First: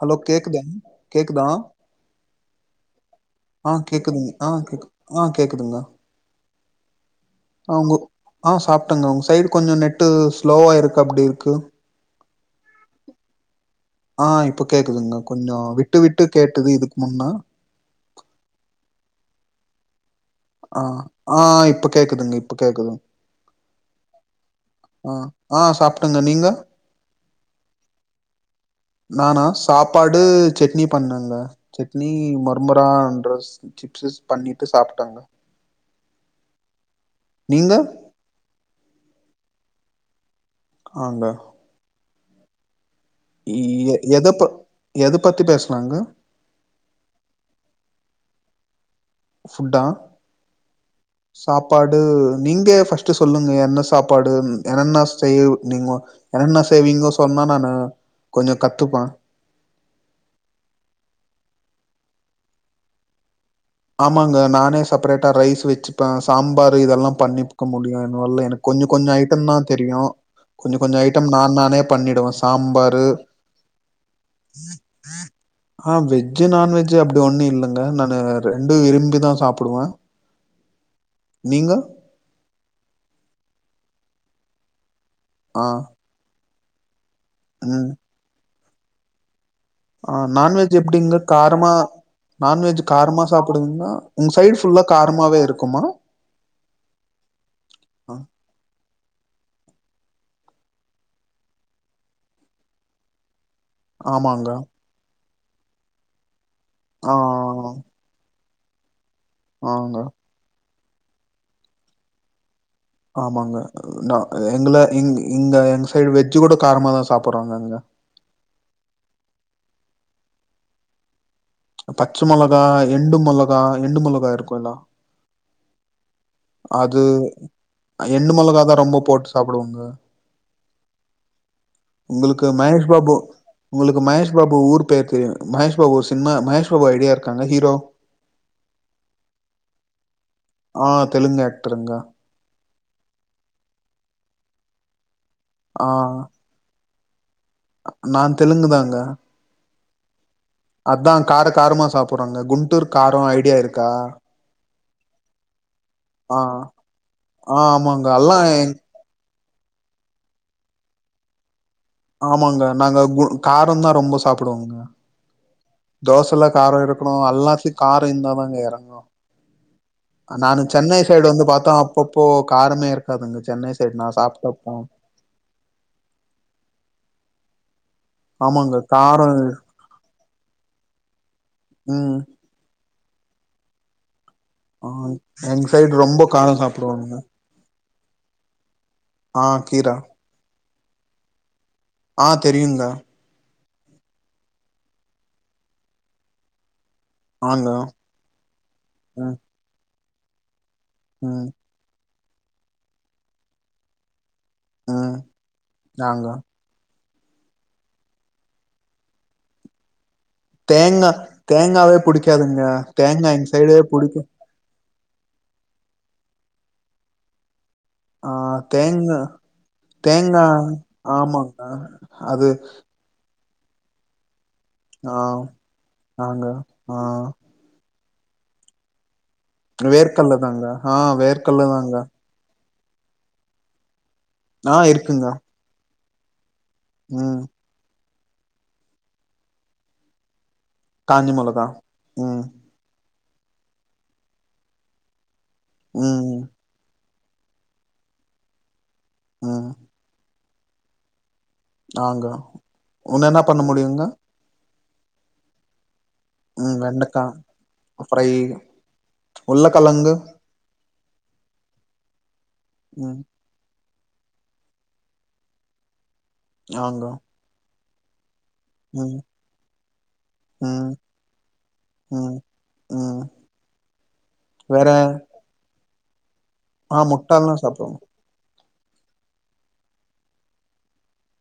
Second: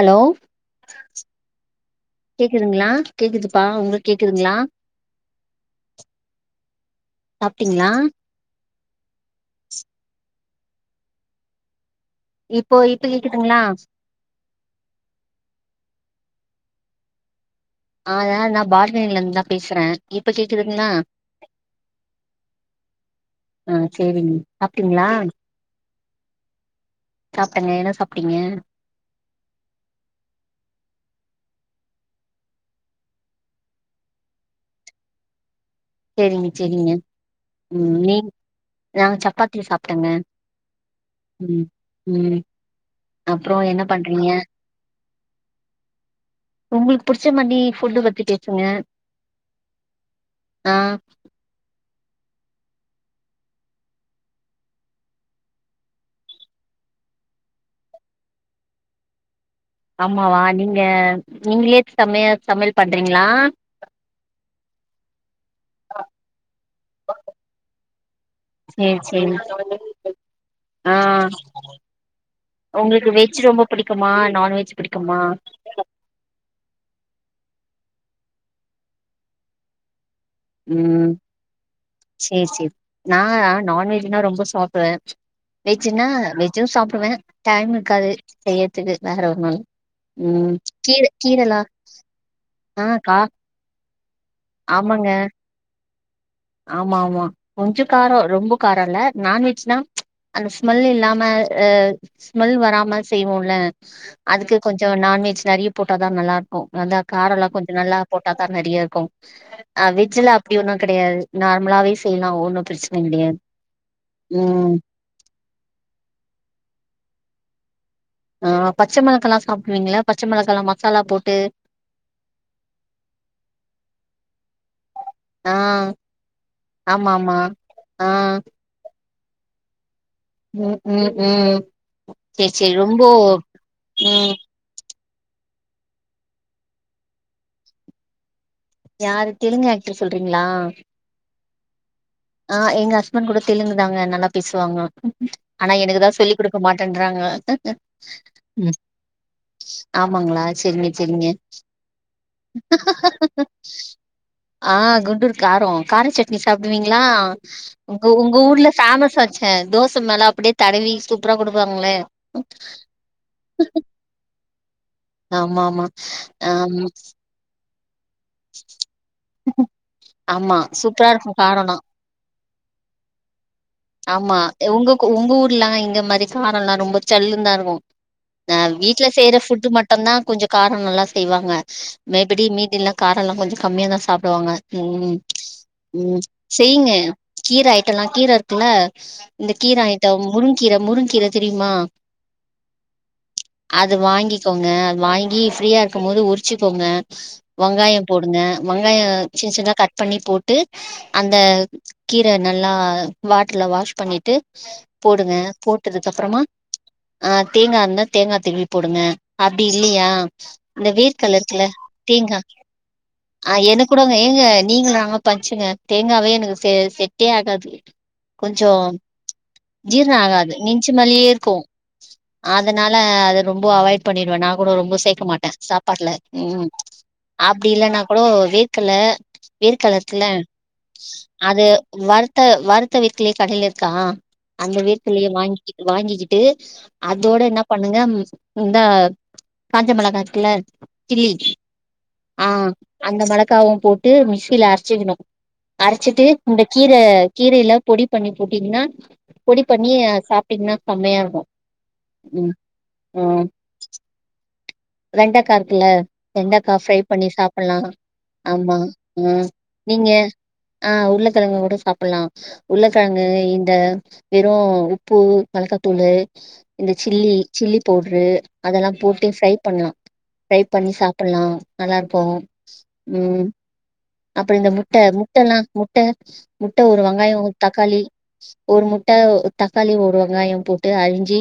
Hello கேக்குதாங் கேக்குதா கேக்குதுங்களா கேக்குதுப்பா அஹ் உங்களுக்கு கேக்குது கேக்குதுங்களா அஹ் கேக்கு அஹ் கேக்குதுங்களா சாப்ட்டீங்களா அவுங்கோ அஹ் சாப் தங்கோ உங்க சைடு கொஞ்சோ நெட்டு ஸ்லோவா இருக்காபடி இருக்கு இப்போ இப்ப கேக்குதுங்களா அஹ் இப்பக் கேக்குதுங்க கொஞ்சோ விட்டு விட்டு கேட்டுது இதுக்கு முன்ன அஹ் இத நா ஃபால்கனில இருந்து தா பேசற ஆ ஆ இப்ப கேக்குதுங்க இப்ப கேக்குது ஆ சேரிங்க சாப்ட்டீங்களா ஆ ஆ சாப்டங்க நீங்க சாப்ட்டேங்க என்ன சாப்ட்டீங்க நானா சாப்பாடு சட்னி பண்ணங்க சட்னி [unintelligible] பண்ணிட்டு சாப்ட்டங்க சேரிங்க சேரிங்க நீங்க ம் நீ நா சப்பாத்தி சாப்டங்க ஆ ங்க ம் அப்றம் என்ன பண்றீங்க எது பத்தி பேசுனாங்க உங்களுக்கு புடிச்ச [unintelligible] ஃபுட்டு பத்தி பேசுங்க ஃபுட்டா ஆ சாப்பா டு நீங்கே ஃபஸ்ட்டு சொல்லுங்க என்ன சாப்பாடு எனனென்ன செய்வ் நீங்க என்னென்ன செய்வீங்கோ சொன்னா நா கொஞ்ச கத்துப்பே அம்மாவா நீங்ளே நீங்கிளே சமையா சமயல் பண்றீங்களா ஆமாங்க நானே செப்ரேட்டா ரைஸ் வச்சுப்பே சாம்பாரு இதுயெல்லா பண்ணிக்க முடியூ என் அ இல்ல எனக்கு கொஞ்ச சேரி கொஞ்ச சேரி ஐட்டம் தா தெரியு கொஞ்ச ஆ கொஞ்ச ஐட்டம் நான் நானே பண்ணிடுவே சாம்பாரு உங்களுக்கு வெஜ் ரொம்ப புடிக்குமா நான்வெஜ் புடிக்குமா ஆ வெஜ் வெஜ் நான்வெஜ் அப்டி ஒன்னுல்லங்க நானு ரெண்டூ விரும்பி தா சாப்டுவே ம் சேர் செரி நா அ நான்வெஜ்னா ரொம்ப சாப்பிடுவ ஆ வெஜ்னா வெஜ் ஜுஸ் சாப்பிடுவ டைம் இக்காது செய்றதுக்கு வேற ஒன்னுல்ல ஆஹ் நான்வெஜ் எப்படிங்க காரமா நான்வெஜ் ஆ கா காரமா சாப்பிடுவீங்களா உங்க சைடு ஃபுல்லா காரமாவே இருக்குமா ஆமாமா கொஞ்சோ அ காரோ ரொம்ப காரோ இல்ல நான்வெஜ்னா ப்ச் அந்த ஸ்மெல் இல்லாம அஹ் ஸ்மெல் வராம செய்வோல்ல ஆமாங்க. அதுக்கு கொஞ்சோ நான்வெஜ் நெறயா போட்டாதா நல்லா இருக்கு ஓ அதா ஆ காரோ கொஞ்சோ நல்லா போட்டா [unintelligible] நெறயா இருக்கு அஹ் ஆங்க. வெஜ்ல அப்படி ஒன்னு கெடையாது நார்மலாவே செய்யலா ஒன்னு பிரச்சன கெடையாது ஆமாங்க நா ம் எங்கள இங் இங்க எங்க சைடு வெஜ்ஜு கூட காரமாதா சா சாப்பிடுறாங்கங்க ஆஹ் பச்ச மிளகெல்லா சாப்பிடுவீங்கலா பச்ச மிளகெல்லா மசாலா போட்டு பச்ச மிளகா எண்டு மிளகா எண்டு மிளகா இருக்குல்ல ஆஹ் அது ஆ எண்டு மிளகாதா ரொம்ப போட்டு சாப்பிடுவோங்க உம் உம் உம் உங்களுக்கு மகேஷ பாபு உங்களுக்கு மகேஷ ம் பாபு ஊர் பேர் தெரியு மகேஷ் பாபு ஒரு சினிமா மகேஷ் பாபு ஐடியா இருக்காங்க ஹீரோ யாரு தெலுங்கு ஆக்டர சொல்றீங்களா லுங்கா ஆஹ் எங்க ஹஸ்பண்ட் கூட தெலுங்குதாங்க நல்லா பேசுவாங்க ஆனா எனக்குதான் சொல்லி கொடுக்க மாட் ன்டராங்கா நா தெலுங்குதாங்க ஆமாங்களா சேரிங்க சேரிங்க காரமா சாப்புட்றாங்க. குண்டூர் காரம் ஐடியா இருக்கா? ஆஹ் குண்டூர் காரம் கார சட்னி ஆ சாப்பிடுவீங்களா ஆ உங்க ஆமாங்க. உங்க அல்லா எங் ஊர்ல ஃபேமஸ் ச்சே தோச மேல அப்டியே தடவி சூப்பரா கொடு ஆமாங்க நாங்க கு காரம் தான் ரொம்ப சாப்புடுவோ ஆமா ஆமா தோசைல்லா ஆம் காரம் இருக்கணு ல்லாத்தி பே இந்த இறங்கு ஆமா நான சென்னை சூப்பரா சைடு இருக்கு வந்து பார்த்தோ அப்பப்போ காரமே இருக்காது ஆம்மா உங்கு உங்க உங்க ஊர்லாம் இங்க மாரி காரல்லா ரொம்ப சல்லு தான் இருக்கு நா ஆமாங்க வீட்ல காரோ செய்யற ஃபுட்டு மட்டுதா கொஞ்சோ காரம் நல்ல செய்வாங்க ம் மெ படி மீடில்லா காரல்லா கொஞ்ச கம்மியா தான் ச ப்பிடுவாங்க ஆ ம் எங்க சைடு உ ரொம்ப காரோ செய்ங்க சாப்டுவாங்க கீர ஆயிட்டல்லா கீர என்ன ஆ இந்த கீர கீரா ஐட்டம் முரு கீரை முருங்கீரை தெரியுமா ஆஹ் தெரியுங்க அது வாங்கிக்கோங்க அது வாங்கி ஃப்ரீயா இருக்கும் போது உரிச்சுக்கோங்க ஆங்க வெங்காயோ போடுங்க வெங்காயோ ம் சின்ன சின்னா கட் பண்ணி போட்டு அந்த ம் கீர நல்லா வாட்ர்ல வாஷ் பண்ணிட்டு ம் போடுங்க போட்டதுக்கு ஆங்க கப்றோமா ஆஹ் தேங்கா இருந்தா தேங்கா திருவி போடுங்க அப்டி இல்லயா இந்த தேங்கா வெர்கல்ல இருக்குல தேங்காவே தேங்கா புடிக்காதுங்க தேங்கா எங்க ஆஹ் சைடே என கூடங்க புடிக்கு ஏங்க நீங்கள நாங்க பஞ்ச்சுங்க தேங்காவே எனக் செ செட்டே ஆகது ஆ கொஞ்ச தேங்கா ஜீரண தேங்கா ஆகாது நெஞ்சமல்லியே இருக்கும் ஆமாங்க அது அதனால அது ரொம்ப அவாய்ட் பண்ணிறுவேன் நா கூட ரொம்ப ஆ சேர்க்க மாட்டே சாப்பாட்டுல நாங்க உம் ஆ அப்டி இல்ல நா கூட வேக்கல வேர்கல இருக்குல வேர்க்கல்ல தாங்க ஆ வேர்க்கல்ல அது தாங்க வர்த வ றுத்த வீ்கலே கடையில இருக்கா ஆ அந்த இருக்குங்க வேர்கலயே வாங்கிட்டு வாங்கி இட்டு அதோட ம் என்ன பண்ணுங்க இந்த காஞ்ச மிளகா இருக்குல காஞ்ச மிளகா உம் அந்த மிளாக்காவ போட்டு மிஸ்ஸில அரைச்சுக்கணும் அரைச்சிட்டு ம் இந்த கீரை கீரேல பொடி பண்ணி போட்டீங்கன்னா பொடி ம் பண்ணி சாப் டின்னா சமையா இருக்கும் ஆங்க ஒன்னு என்ன பண்ண முடியுங்க வெண்டக இருக்குல ம் வெண்டக்காய் ஃப்ரை வெண்டக்கா பண்ணி சாப்பலாம் ஃப்ரை ஆமா ஆஹ் நீங்க உருளக்கெழங்கு ஆஹ் உருளக்கிழங்க கூட சாப்லாம் ம் உருளகிழங்கு இந்த வெறும் உப்பு மொலக்கா தூளு இந்த ஆங்க சிள்ளி சிள்ளி போடுறு அதெல்லாம் ம் போட்டி ஃப்ரை பண்ணலாம் ஃரை பண்ணி ம் சாப்லாம் நல்லா இருப்போம் ம் ம் உம் அப்புறம் இந்த வேற முட்டை முட்டைல்லாம் ட முட்டை ஒரு ஆ வெங்காயம் முட்டல்லா சாப்டுவோங்க தக்காளி ஒரு முட்டை தக்காளி ஒரு வெங்காயம் போட்டு அரிஞ்சி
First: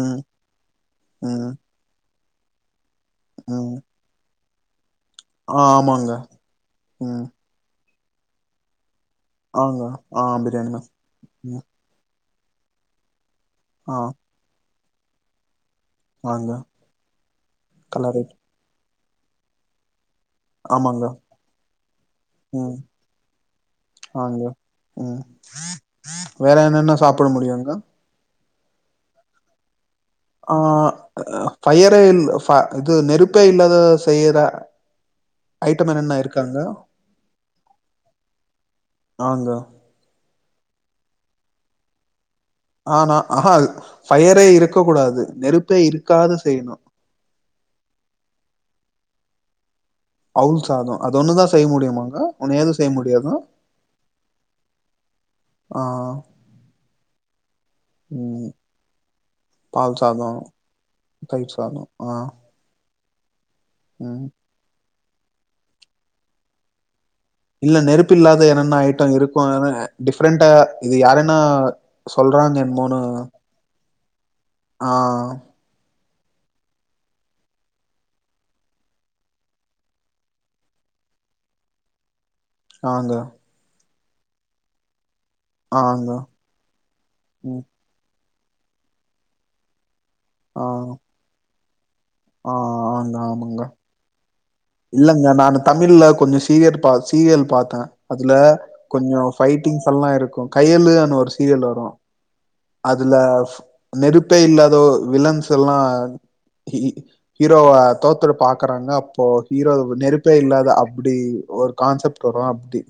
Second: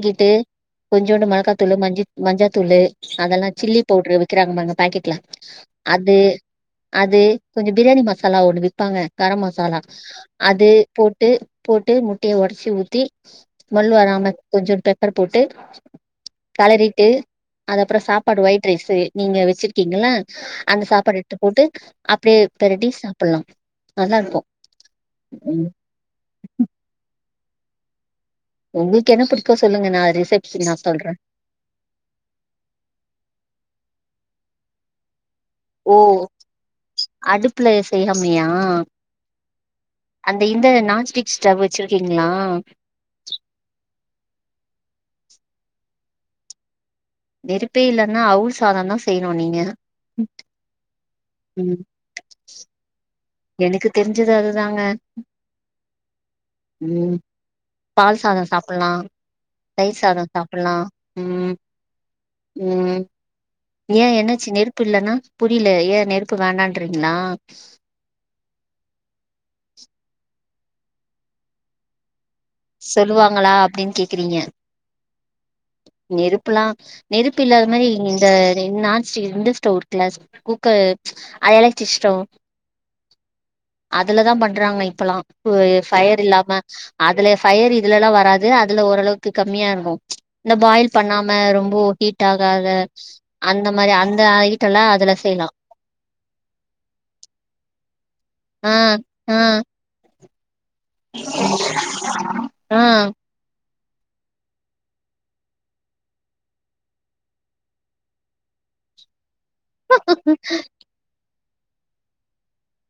ம் கொஞ்சோண்டு ம் மிளக்காத்தூள் மஞ்ச மஞ்சதூளு அதெல்லாம் ம் சிள்ளி பவுடரு விக்றாங்க பாக்கெட்ல ஆ ஆமாங்க அது அது ம் கொஞ்சோ பிரியாணி மசாலா ஒன்னு விப்பாங்க கரம் மசாலா ஆங்க ஆ அது பிரியாணி ம போட்டு ம் போட்டு முட்டைய ஒடசு ஊதி ஸ்மல் ஆ வரமா கொஞ்சோ டக் [unintelligible] போட்டு ஆங்க கலரிட்டு அது அப்பறோ கலரு சாப்பாடு ஒயிட் ரைஸு நீங்க வெச்சிருக்கீங்களா அந்த ஆமாங்க சாப்பாடு எத்ட்டு போட்டு அப்டியே ம் பெரட்டி சாப்பிட்லா நல்லா இருக்கு ஆங்க வேற என்னென்ன சாப் போட முடியுங்க உங்களுக்கு என்ன பிடிக்கூ சொல்லுங்க நா ரிசப்ஷன் நா ஆஹ் சொல்றே ஃபயரே இல் இது நெருப்பே இல்லாத பெயரா ஓ அடுப்புல செய்யாமய்யா அங்க அந்த இந்த நான்ஸ்டிக்ஸ் ஸ்டவு வச்சிருக்கீங்களா ஆனா அஹா அது ஃபயரே இருக் இருக்க கூடாது நெருப்பே இருக்காத செய்யணும் நெறுப்பே இல்லன்னா அவுள் சாதொ தா செய்யணு நீங்க அவுல் சாதொ அது ஒன்னு தா செய்ய ம் முடியுமாங்க ஒன்னு ஏது செய்ய முடியாதா எனக்கு தெரிஞ்சது அதுதாங்க ஆ உம் உம் பால் சாதொ ம் சாப்பிட்லா தைர் பால் சாதொ சாதோ சாப்பிட்லா உம் தயிர் சாதோ ஆ உம் ஏன் ம் என்னாச்சு நெருப்பு இல்லனா புரியில ஏ நெருப்பு வேண்டான்ரிங் நா இல்ல நெருப்பு இல்லாத என்னென்ன ஐட்டம் இருக்கும் டிஃப்ரெண்டா இது யாருனா சொல்லுவாங்களா அப்டின்னு கே க்குறீங்க ஆஹ் நெருப்புல்லாம் நெருப்பு இல்லாத மாரி இந்த நான்ஸ்டிக் இந்த ஸ்டவ் இருக்குல குக்கர் [unintelligible] ஆங்க அதுலதா பண்றாங்க இப்பொல்லா ஆங்க ஃபயர் இல்லாம அதுல ம் பயர் இதுலல்லா வரா து அதுல ஓரளவுக்கு கம்மியா இருக்கு ப்ச் இந்த ஆ பாயில் பண்ணாம ரொம் போ ஹீட் ஆ ஆகாத ஆங்க ஆமாங்க அந்த மாரி அந்த ஐட்டல்லா அதுல இல்லங்க செய்யலா நானு தமிழ்ல கொஞ்சோ சீரியல் பா சீரியல் பார்த்தே அதுல லா ஆ கொஞ்சோ ஆ ஃபைட்டிங்ஸ் எல்லா இருக்கூ கையளுனு ஒரு சீரியல் வரொ ஆ அதுல நெருப்பே இல்லாதோ வில்லன்ஸ் எல்லா ஹீரோவ தோத்த பாாரக்குறாங்க அப்போ ஈரோ நெருப்பே இல்லாத அப்டி ஒரு கான்செப்ட் வரு அப்டி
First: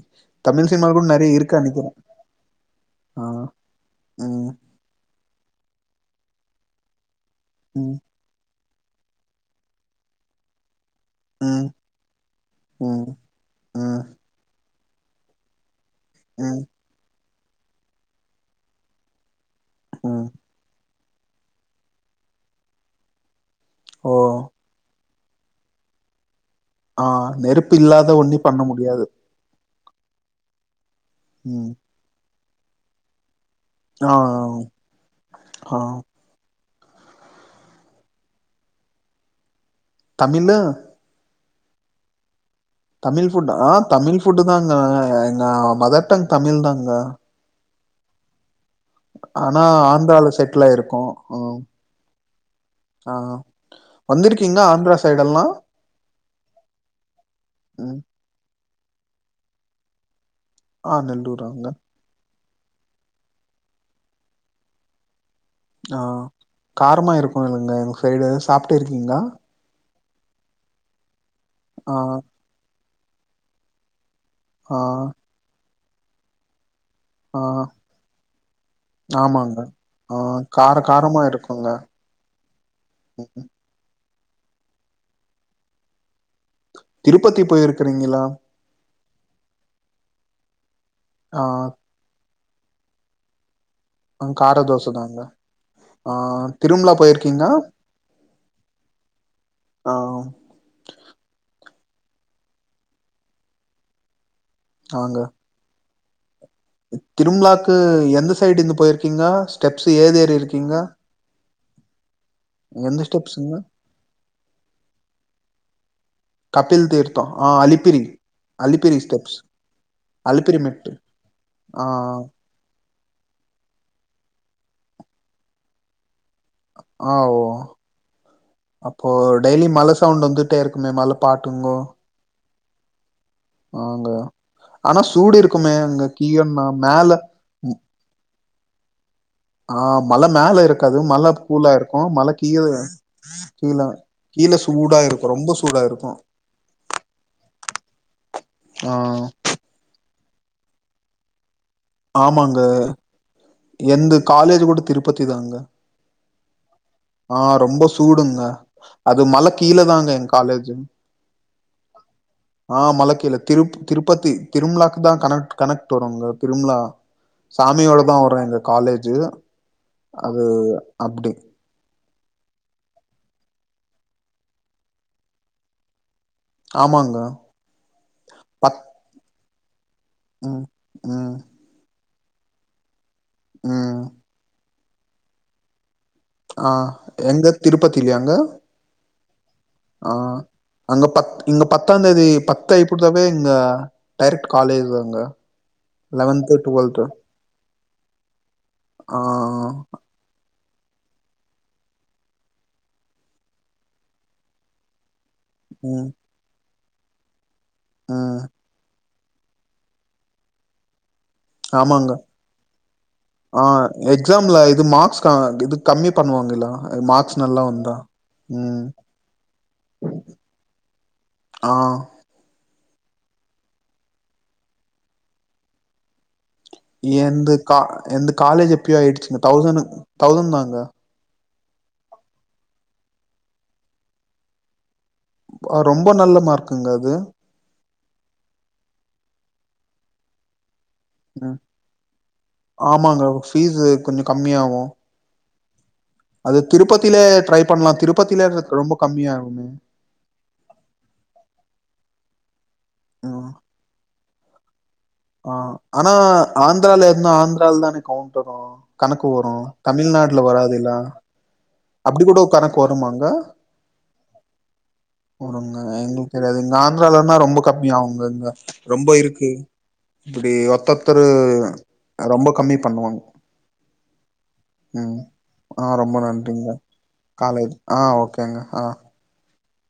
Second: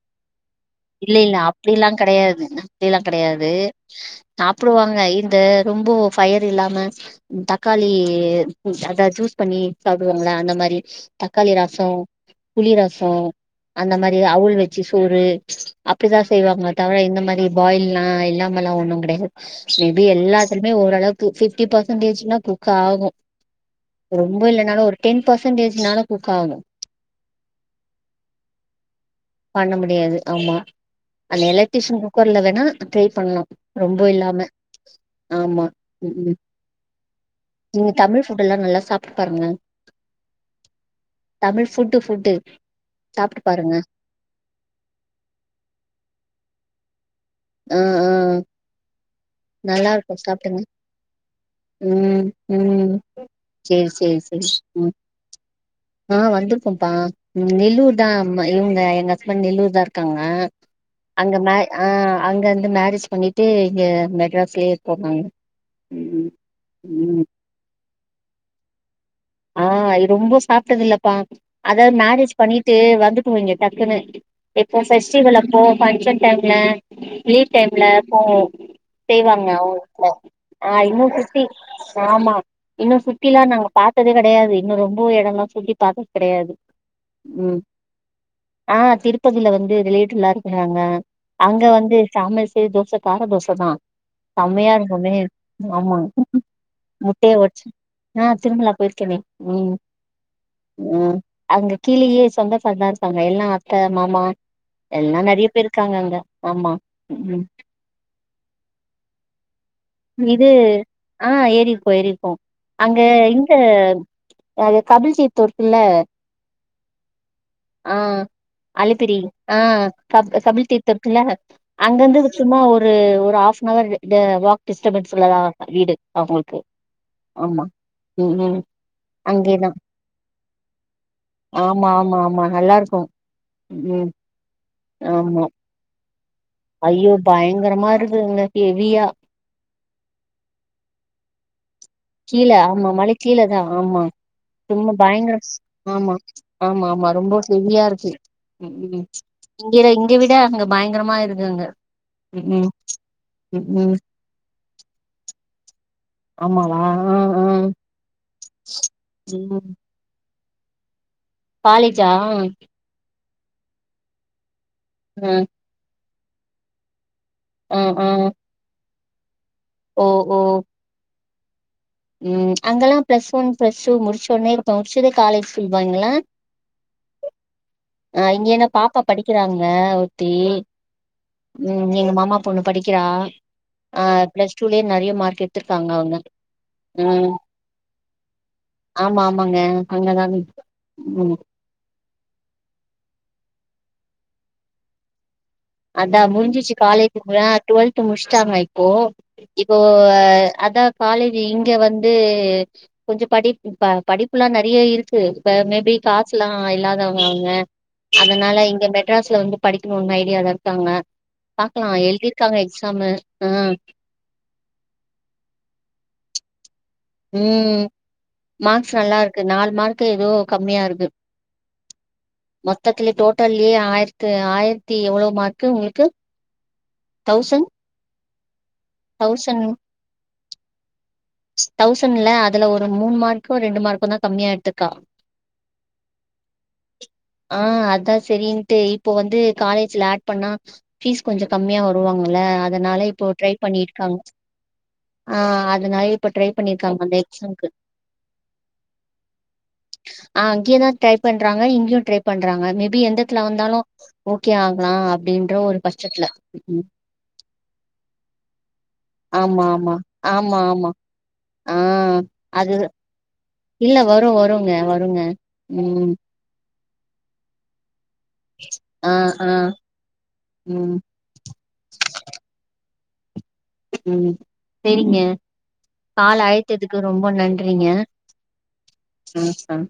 தமிழ் சினிமால கூட இல்ல இல்ல நெறைய இருக்கு அப்டில்லா நெனைக்கிறே கெடையாது அப்டி எல்லா ஆ கெடையாது ம் சாப்டுவாங்க இந்த ரொம்ப ஃயர் தில்லாம தக்காளி ம் அத ஜூஸ் பண்ணி சாடுவாங்களா அந்த மாரி தக்காளி ம் ரசோ புளி ம் ரசோ அந்த ம் மாரி ஆவுல் வச் ச்சி சோறு [inaudible] அப்டிதான் ம் செய்வாங்க தவிர இந்த மாரி பாயில்லா இல்லாமலா ஒண்ணு கெடையாது மேபி ம் எல்லாத்துலுமே ஓரளவு பி ஃபிப்டி பர்சன்டேஜ்னா குக் ஆகு ஓ ரொம்ப இல்லனாலு ஒரு டென் பர்சன்டேஜ்னால குக் ஆகூ ஆ நெருப்பு இல்லாத ஒண்ணி பண்ண முடியாது பண்ண முடியாது ஆமா அந்த ம் எலக்டிசன் கூக்கர் ந ட்ரை பன்னோ ரொம்ப ஆ இல்லாம ஆமா ஆ உம் நீங்க தமிழ் ஃபுட் எல்லா நல்லா சாப்டு பாருங்லே தமினா தமிழ் ஃபுட்டு ஃபுட்டு தமிழ் சாப்ட்டு ஃபுட் ஆ பாருங்க தமிழ் ஃபுட்டு் தாங்க எ நா மதர்டங் தமிழ் தாங்க உம் உம் ஆனா நல்லா இருக்கு ஆந்திரால சாப்பிடுங்க செட்டில் ஆயிருக்கோ ம் உம் உம் ஆ சேரி சேரி சேரி வந்திருக்கீங்க ம் ஆந்திரா சைடெல்லா ஆ வந்திருப்போம்ப்பா நெலு ம் தான்ம் இங் அ எங்க ஹஸ்பண்ட் நெல்லூர் தான் இருக்காங்க ஆ அங்க மே நெல்லூராங்க அ அங்கந்து மேரேஜ் பண்ணிட்டு இங்க மெட்ராஸ்ல்யே போவாங் ஆ கார்மா இருக்குல்வெங்காய் ப்ரைட்டு சாப்டு இருக் ரொம்போ சாப்ட்டதில்லப்பா ஆ அதாவ் மேரேஜ் பண்ணிட்டு வந் வந்துட்டுங்கு ங்க டக்குன்னு எப்போ ஆ பெஸ்டிவல் அப்போ பன்க்ஷன் டைம்ல ஆ லீவ் டைம்ல போவோ செய்வாங்க ஆமாங்க அவங் குட ஆ கார ஆஹ் இன்னு காரமா சுத்தி இருக்குங்க ஆமா இன்னு ம். சுத்திலா நாங் பாக் உட்டதே கெடயாது இன்னு ரொம்ப எடங்கொ சுத்தி பாக்கு கெடயாது திருப்பதி உம் போயிருக்கிறீங்களா ஆஹ் திருப்பதில வந்து ரிலேட்டிவ்லா இருக்குறாங்க ஆ அங்க வந்து சம [inaudible] தோச கார தோச தா கார தோச செம்மயாருக்குமே தாங்க உம் ஆமா ஆ திருமலா முட்டய போயிருக்கீங்க ஒட்ச்சு ஆஹ் [unintelligible] போய்ருகனே உம் ஆ உம் அங்க கீழயே சொந்த காரங்தா இருப்பாங்க எல்லா அத்த மாமா எல்லா ஆங்க நெறய பேரு காங்க அங்க ஆமா ம் திரும்லாக்கு எந்த சைட்ர்ந்து போய்ருக்கீங்க ஸ்டெப் இது ஆஹ் ஏரி இருக் போய்ருக்கோ அங்க எந்த இங்க ஸ்டெப்ஸுங்க அது கபில் [unintelligible] கப்பில் தீர் ஆஹ் அலிப்பிரி ஸ்டெப்ஸ் ஆஹ் கப் அலிப்பிரி கபில் மெட்டு தீர்த்ததுல ஆ அங்கருந்து சும்மா ஒ ரு ஒரு ஹாப்னவர் த வாக் டிஸ்டபன்ஸ்ல தா வீடு அவுங்களுக்கு ஆ ஓ ஆமா ம் ம் அப்போ டெய்லி அங்கேதா மல சவுண்ட் வந்துட் டே ருக்குமே மால ஆமா ஆமா ஆமா நல்லாருக்கும் அங்க ம் ஆனா ஆமா சூடிருக்குமே ஐயோ பய்ங்கரமா ருக்குங்க ஹெவியா ஆ மல மேல இருக்காது மல ஃபூலா இருக் கீழ ஆமா மல கீழ தா ஆமா கீழே ரொம்ப சூடா இருக்கும் பயங்கர ரொம்ப சூடா ஆமா இருக்கும் ஆமா ஆமா ரொம்ப ஹெவியாருக்கு ஆ ம் இங்கேர இங்க விட அங்க பய்ங்கரமா இருக்குங்க ம் ஆமாங்க ம் ம் ம் எந்த காலேஜ் கூட திருப்பதி தாங்க ஆமாவா ஆ ஆ ஆஹ் ரொம்ப சூடுங்க அது மல ம் கீழ தாங்க எங்க காலேஜ் காலேஜா ஆ மலை கீழ திருப் திருப்பதி திருமழாவுக்கு தா ஆ கனக்ட் கனெட் வருவங்க ரும்லா ஆ சாமியோட ஆ தா வரு எங்க காலேஜ் ஜு அது அப்டி உம் அங்கல்லா பிளஸ் ஒன் பிளஸ் டூ முடிச்ச உடனே இருப்ப முடிச்சதே காலேஜ் ல்வாங்களா ஆமாங்க ஆஹ் இங்க என்ன பத் பாப்பா படிக் க்கிறாங்க தே ம் ம் ம் எங் மாம் ம்மா பொண்ணு படிக்கிறா ம் ஆஹ் ப்ளஸ்ட் டூ ளே நெறைய மார்க் எடுத்ருக்காங்க அவங்க ஆஹ் ம் எங்க திருப்பதிலையாங்க ஆமா ஆமாங்க அங்கதாங்க ஆஹ் அங்க பத் ம் இங் பத்தா தேதி பத்து ஐப்புட்த்தாவே இங்க டேரக்ட் காலேஜ் தாங்க அதா லெவன்த்து முடிஞ்சிச்சு டுவெல்த்து காலேஜ் கூறா டுவெல்த் முடிச்சிட்டாங்க இப்போ ஆ இப்போ அதா காலேஜ் இங்க வந்து கொஞ்சோ படி படிப்புல்லாம் நறைய இருக்கு மேபி ம் காசலா இல்லா தவுங்க அவுங்க ம் அதனால இங்க மெ ட்ராஸ்ல வந்து படிக்கனுனு ஐடியாலா காங்க ஆமாங்க ஆ ஆஹ எக்ஸாம்ல இது மார்க்ஸ் இது கம்மி பண்ணுவாங்கள்ளா உம் மார்க்ஸ் நல்லா இருக்கு நாலு மார்க் ஏதோ கம்மியா இருக்கு ஆ த்லயே டோட்டல்லயே ஆயிரத்து ஆயிரத்தி எவ்வளவோ மார்க்கு உங்ளுக்கு ஏந்து கா எந் காலேஜ் ப் ப்டியாடுச்சுங்க தௌசண்ட் தௌசண் தௌசண்ட் தாங்க தௌசண்ட்ல அதுல ஒரு மூணு மார்க்கோ ரெண்டு மார்க்கோ தான் கம்மியாடுருக்கா ஆ ரொம்ப நல்ல மார்க்குங்க அது செரின்ட்டு இப்போ வந்து காலேஜ்ல ஆட் பண்ணா ப்பீஸ் கொஞ்சம் ம் கம்மியா வருவாங்கல்ல அதனால ஆமாங்க இப்போ ட்ரை ஃபீஸு பண்ணிருக்காங்க கொஞ்சோ கம்மியாவு ஆஹ அதுனால் ரை அது பண்ணிருக்காங்க அந்த திருப்பதில ட்ரை எக்சன்கு பண்லா திருப்பதில ரொம்ப கம்மியாகுமே ம்ம் அங்கயான் ட்ரை பண்றாங்கங்க இங்கயும் ட்றை பண்றாங்க வந்தாலும் ஓக்கே ஆங் ஆஹ் ஆனா ம், ஆந்திரால இருனா ஆ ஆனா ஆந்திரால ருந்தா ஆந்திரால தானே கவுண்ட் டு வரும் கணக்கு வரும் தமிழ்நாடுல வராதில்லா ஆஹ் அது இல்ல வரும் வரும் வருங்க வருங்க உம் ஆந்திராாலன்னா ரொம்ப கம்மிய ஆவுங் நந்தா ரொம்ப ஆ இருக்கு ஆ இப்புடி ம் ஒருத்தத்தரு ரொம்ப கம்மி பண்ணுவாங்க உம் ம் செரிங்க ஆ ரொம்ப கால் நன்றிங்க அழைத்ததுக்கு ரொம்ப காலைல நன்றிங்க ஆ ஓகேங்க ஆ ம் ம் ஹ